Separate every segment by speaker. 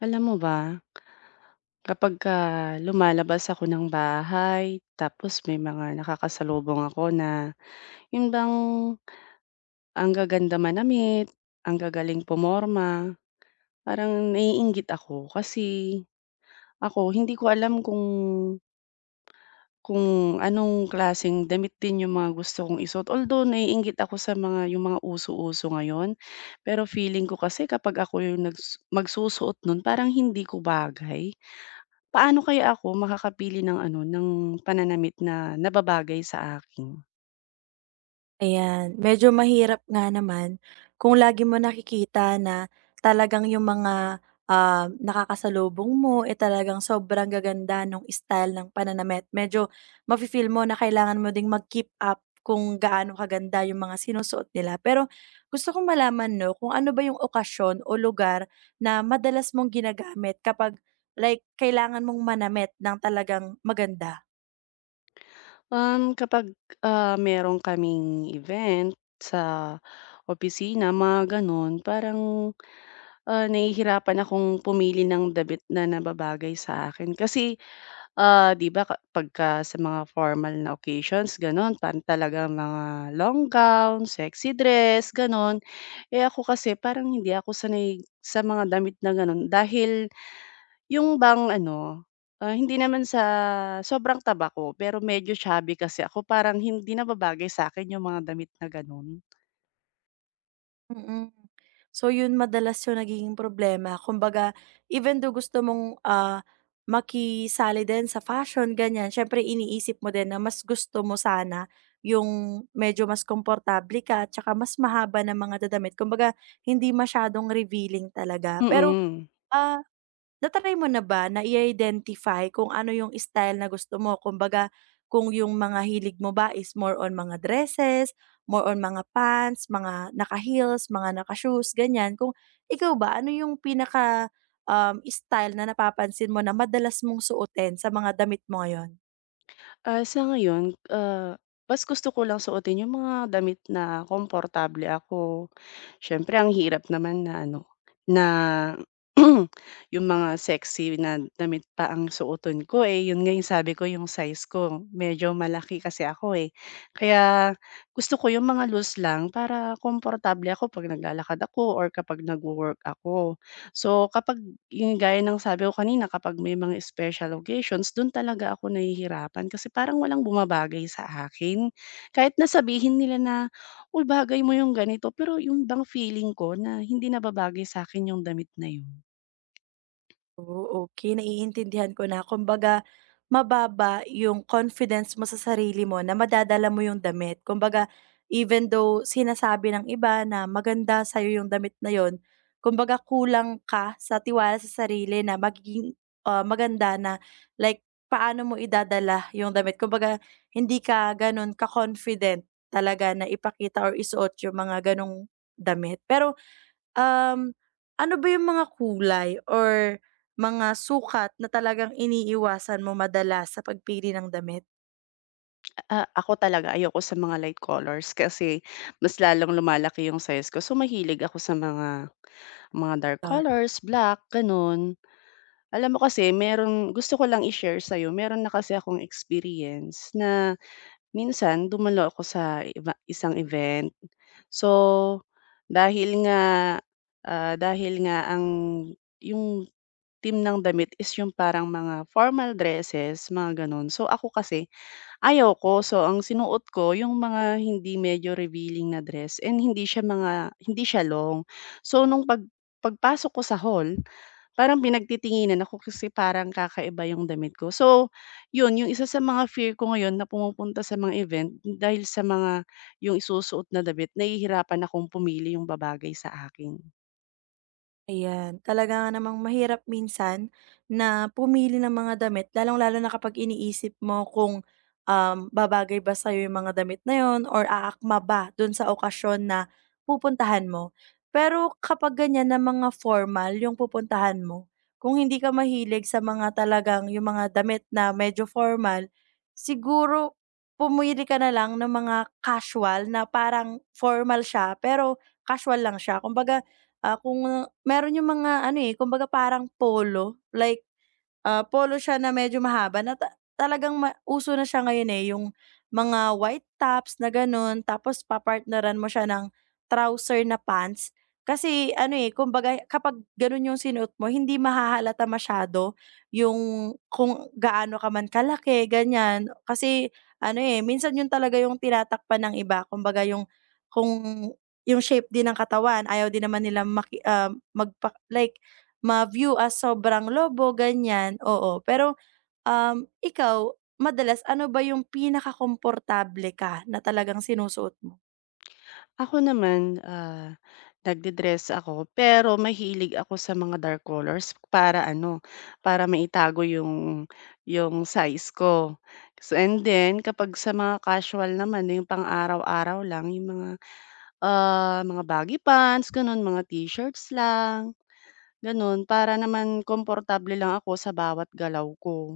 Speaker 1: Alam mo ba, kapagka lumalabas ako ng bahay tapos may mga nakakasalubong ako na yun bang ang gaganda manamit, ang gagaling pumorma, parang naiinggit ako kasi ako hindi ko alam kung anong klaseng damit din yung mga gusto kong isuot. Although naiinggit ako sa mga yung mga uso-uso ngayon, pero feeling ko kasi kapag ako yung nags magsusuot nun parang hindi ko bagay. Paano kaya ako makakapili ng ano, ng pananamit na nababagay sa akin?
Speaker 2: Ayan, medyo mahirap nga naman kung lagi mo nakikita na talagang yung mga, nakakasalubong mo, eh, talagang sobrang gaganda nung style ng pananamit. Medyo mafi-feel mo na kailangan mo ding mag-keep up kung gaano kaganda yung mga sinusuot nila. Pero gusto kong malaman 'no, kung ano ba yung okasyon o lugar na madalas mong ginagamit kapag like kailangan mong manamit ng talagang maganda?
Speaker 1: Um, kapag, Meron kaming event sa opisina, mga gano'n, parang, nahihirapan akong pumili ng damit na nababagay sa akin. Kasi, 'di ba ka pagka sa mga formal na occasions gano'n, parang talagang mga long gown, sexy dress, gano'n. Eh, ako kasi parang hindi ako sanay sa mga damit na gano'n dahil yung bang ano, hindi naman sa sobrang taba ko, pero medyo chubby kasi ako parang hindi na babagay sa'kin yung mga damit na gano'n.
Speaker 2: Mm. mm. So yun madalas yung nagiging problema. Kumbaga, even though gusto mong, makisali din sa fashion ganyan, siyempre iniisip mo din na mas gusto mo sana yung medyo mas komportable ka at mas mahaba ng mga dadamit. Kumbaga, hindi masyadong revealing talaga. Pero,
Speaker 1: Mm.
Speaker 2: ah na mo na ba na i-identify kung ano yung style na gusto mo? Kumbaga, kung yung mga hilig mo ba is more on mga dresses, more on mga pants, mga naka-heels, mga naka-shoes, ganyan. Kung ikaw ba, ano yung pinaka style na napapansin mo na madalas mong suotin sa mga damit mo ngayon?
Speaker 1: Sa ngayon, mas gusto ko lang suotin yung mga damit na komportable ako. Siyempre ang hirap naman na ano, na yung mga sexy na damit pa ang suotin ko, eh, yun nga yung sabi ko yung size ko medyo malaki kasi ako, eh. Kaya gusto ko yung mga loose lang para komportable ako 'pag naglalakad ako or kapag nagwo-work ako. So, kapag yung gaya ng sabi ko kanina, kapag may mga special occasions, dun talaga ako nahihirapan kasi parang walang bumabagay sa akin. Kahit na sabihin nila na, "Uy, bagay mo yung ganito," pero yung bang feeling ko na hindi nababagay sa akin yung damit na yun.
Speaker 2: Oh, okey, naiintindihan ko na. Kumbaga mababa yung confidence mo sa sarili mo na madadala mo yung damit. Kumbaga even though sinasabi ng iba na maganda sa'yo yung damit na yun, kumbaga kulang ka sa tiwala sa sarili na magiging, maganda na like paano mo idadala yung damit. Kumbaga hindi ka gano'n ka-confident talaga na ipakita or isuot yung mga gano'ng damit. Um, Ano ba yung mga kulay or mga sukat na talagang iniiwasan mo madalas sa pagpili ng damit?
Speaker 1: A ako talaga ayoko sa mga light colors kasi mas lalong lumalaki yung size ko. So, mahilig ako sa mga dark colors, black, ganun. Alam mo kasi meron gusto ko lang i-share sa'yo, meron na kasi akong experience na minsan dumalo ako sa iba isang event. So, dahil nga, dahil nga ang yung team ng damit is yung parang mga formal dresses, mga gano'n. So, ako kasi ayaw ko. So, ang sinuot ko yung mga hindi medyo revealing na dress and hindi siya mga hindi siya long. So, nung pag pagpasok ko sa hall parang pinagtitinginan ako kasi parang kakaiba yung damit ko. So, yun yung isa sa mga fear ko ngayon na pumupunta sa mga event dahil sa mga yung isusuot na damit nahihirapan akong pumili yung babagay sa akin.
Speaker 2: Ayan, talaga nga namang mahirap minsan na pumili ng mga damit lalong-lalo na kapag iniisip mo kung, babagay ba sa'yo yung mga damit na yun or aakma ba dun sa okasyon na pupuntahan mo. Pero kapag ganyan na mga formal yung pupuntahan mo, kung hindi ka mahilig sa mga talagang yung mga damit na medyo formal, siguro pumili ka na lang ng mga casual na parang formal siya pero casual lang siya. Kung meron yung mga ano, eh, kumbaga parang polo, like polo siya na medyo mahaba na talagang uso na siya ngayon, eh, yung mga white tops na gano'n tapos papartneran mo siya ng trouser na pants. Kasi ano, eh, kumbaga kapag gano'n yung sinuot mo hindi mahahalata masyado yung kung gaano ka man kalaki, ganyan. Kasi ano, eh, minsan yun talaga yung tinatakpan ng iba kumbaga yung kung yung shape din ng katawan ayaw din naman nila magpa like ma-view as sobrang lobo, ganyan, oo. Pero, ikaw, madalas ano ba yung pinakakomportable ka na talagang sinusuot mo?
Speaker 1: Ako naman, nagde-dress ako pero mahilig ako sa mga dark colors para ano, para maitago yung size ko. So, and then kapag sa mga casual naman, yung pang-araw-araw lang yung mga mga baggy pants, gano'n, mga t-shirts lang, gano'n. Para naman komportable lang ako sa bawat galaw ko.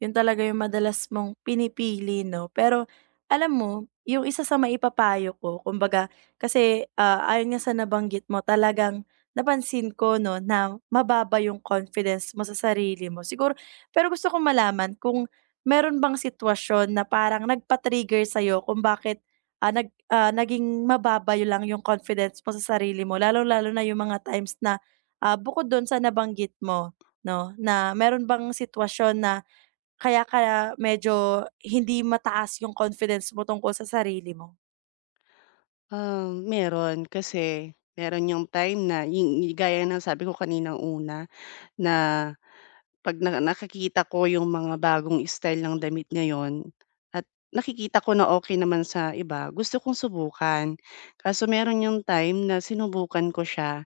Speaker 2: Yun talaga yung madalas mong pinipili 'no. Pero alam mo, yung isa sa maipapayo ko kumbaga kasi, ayon nga sa nabanggit mo talagang napansin ko 'no na mababa yung confidence mo sa sarili mo. Siguro pero gusto kong malaman kung meron bang sitwasyon na parang nagpa-trigger sa'yo kung bakit, naging mababa yun lang yung confidence mo sa sarili mo lalo lalo na yung mga times na, bukod dun sa nabanggit mo 'no, na meron bang sitwasyon na kaya ka medyo hindi mataas yung confidence mo tungkol sa sarili mo?
Speaker 1: Meron kasi meron yung time na yung gaya ng sabi ko kaninang una na 'pag na nakikita ko yung mga bagong style ng damit ngayon at nakikita ko na okay naman sa iba, gusto kong subukan. Kaso meron yung time na sinubukan ko siya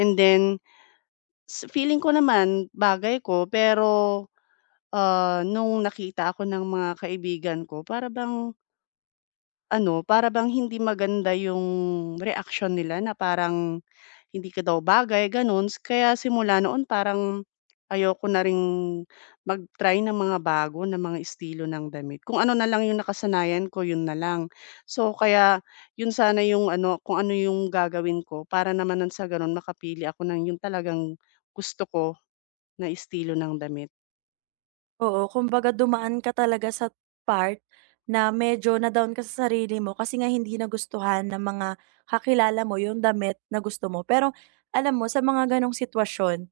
Speaker 1: and then s feeling ko naman bagay ko pero nung nakita ako ng mga kaibigan ko para bang ano, para bang hindi maganda yung reaksyon nila na parang hindi ka daw bagay, gano'n. Kaya simula noon parang ayoko na ring mag-try ng mga bago na mga estilo ng damit. Kung ano na lang yung nakasanayan ko, yun na lang. So kaya yun sana yung ano, kung ano yung gagawin ko para naman nun sa ganun makapili ako ng yung talagang gusto ko na estilo ng damit.
Speaker 2: Oo, kumbaga dumaan ka talaga sa part na medyo na-down ka sa sarili mo kasi nga hindi nagustuhan ng mga kakilala mo yung damit na gusto mo. Pero alam mo, sa mga ganong sitwasyon,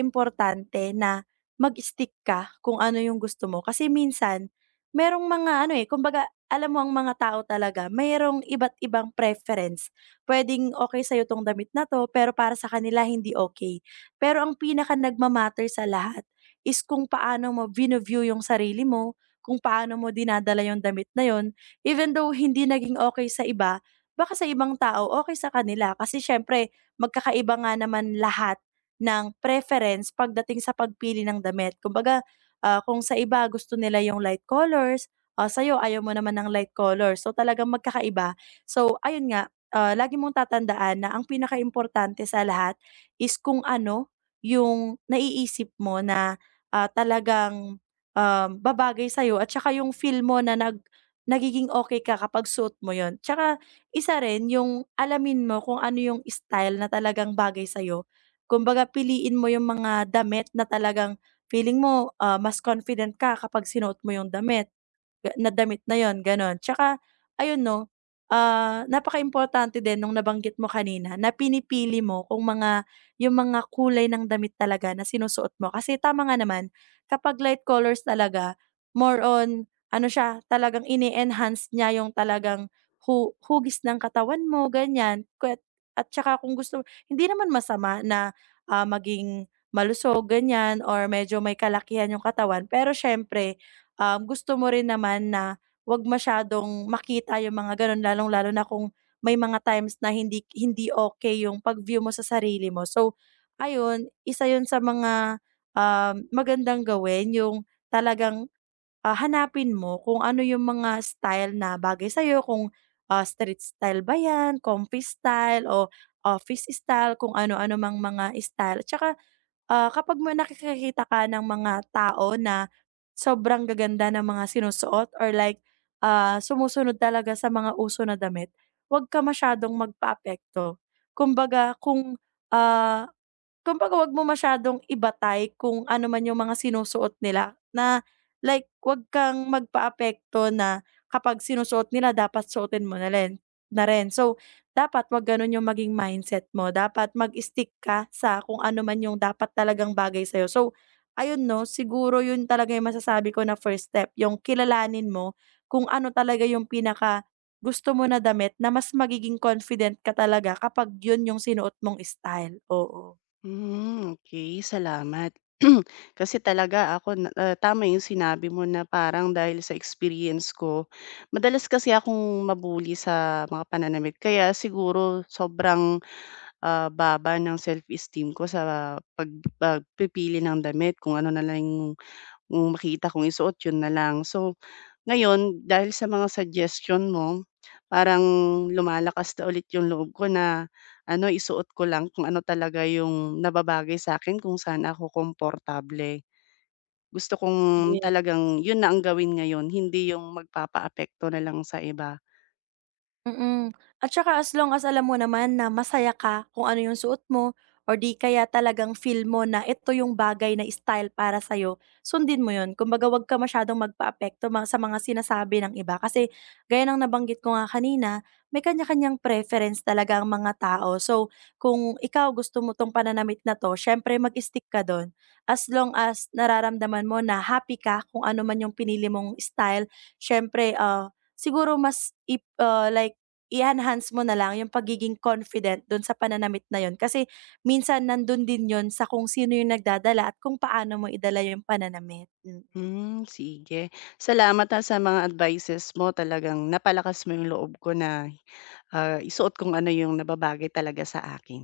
Speaker 2: importante na mag-stick ka kung ano yung gusto mo. Kasi minsan, merong mga ano eh, kumbaga alam mo ang mga tao talaga, mayroong iba't ibang preference. Pwedeng okay sa'yo tong damit na to, pero para sa kanila hindi okay. Pero ang pinaka nagmamatter sa lahat, is kung paano mo vino-view yung sarili mo, kung paano mo dinadala yung damit na yon. Even though hindi naging okay sa iba, baka sa ibang tao okay sa kanila kasi siyempre magkakaiba nga naman lahat ng preference pagdating sa pagpili ng damit. Kumbaga, kung sa iba gusto nila yung light colors, sa'yo ayaw mo naman ng light colors. So, talagang magkakaiba. So, ayun nga, lagi mong tatandaan na ang pinakaimportante sa lahat is kung ano yung naiisip mo na ah, talagang, babagay sa'yo at saka yung feel mo na nagiging okay ka kapag suot mo yon. Tsaka isa rin yung alamin mo kung ano yung style na talagang bagay sa'yo. Kumbaga piliin mo yung mga damit na talagang feeling mo, mas confident ka kapag sinuot mo yung damit, na damit na yon gano'n. Tsaka ayun 'no, napakaimportante din nung nabanggit mo kanina na pinipili mo kung mga yung mga kulay ng damit talaga na sinusuot mo. Kasi tama nga naman, kapag light colors talaga, more on ano siya, talagang ini-enhance niya yung talagang hugis ng katawan mo, ganyan. At tsaka kung gusto hindi naman masama na, maging malusog, ganyan or medyo may kalakihan yung katawan. Pero siyempre, gusto mo rin naman na 'wag masyadong makita yung mga gano'n lalong-lalo na kung may mga times na hindi hindi okay yung pag-view mo sa sarili mo. So, ayun, isa yun sa mga, magandang gawin yung talagang, hanapin mo kung ano yung mga style na bagay sa kung, street style ba yan, comfy style o office style, kung ano-ano mang mga style at tsaka kapag nakikita ka ng mga tao na sobrang gaganda ng mga sinusuot or like, sumusunod talaga sa mga uso na damit, 'wag ka masyadong magpaapekto. Kumbaga kung, ah Kumbaga 'wag mo masyadong ibatay kung ano man yung mga sinusuot nila na like 'wag kang magpaapekto na kapag sinusuot nila dapat suotin mo na rin. So, dapat 'wag ganun yung maging mindset mo, dapat mag-stick ka sa kung ano man yung dapat talagang bagay sa'yo. So, ayun 'no, siguro yun talaga yung masasabi ko na first step, yung kilalanin mo kung ano talaga yung pinaka gusto mo na damit na mas magiging confident ka talaga kapag yun yung sinuot mong style, oo.
Speaker 1: Hmm, okay. Salamat. Kasi talaga ako na tama yung sinabi mo na parang dahil sa experience ko, madalas kasi akong mabully sa mga pananamit kaya siguro sobrang, baba ng self-esteem ko sa pag pagpipili ng damit kung ano na lang yung makita kong isuot yun na lang. So ngayon dahil sa mga suggestion mo, parang lumalakas na ulit yung loob ko na ano, isuot ko lang kung ano talaga yung nababagay sa akin kung saan ako komportable. Gusto kong
Speaker 2: Yes.
Speaker 1: talagang yun na ang gawin ngayon, hindi yung magpapaapekto na lang sa iba.
Speaker 2: Mm. At saka as long as alam mo naman na masaya ka kung ano yung suot mo or di kaya talagang feel mo na ito yung bagay na style para sa'yo, sundin mo yun. Kumbaga huwag ka masyadong magpaapekto sa mga sinasabi ng iba. Kasi gaya ng nabanggit ko nga kanina, may kanya-kanyang preference talaga ang mga tao. So kung ikaw gusto mo tong pananamit na to, syempre mag-stick ka doon. As long as nararamdaman mo na happy ka kung ano man yung pinili mong style, syempre ah, siguro mas ip, like i-enhance mo na lang yung pagiging confident dun sa pananamit na yun kasi minsan nandun din yun sa kung sino yung nagdadala at kung paano mo idala yung pananamit. Mm.
Speaker 1: Hmm, sige. Salamat, ha, sa mga advices mo. Talagang napalakas mo yung loob ko na, isuot kung ano yung nababagay talaga sa akin.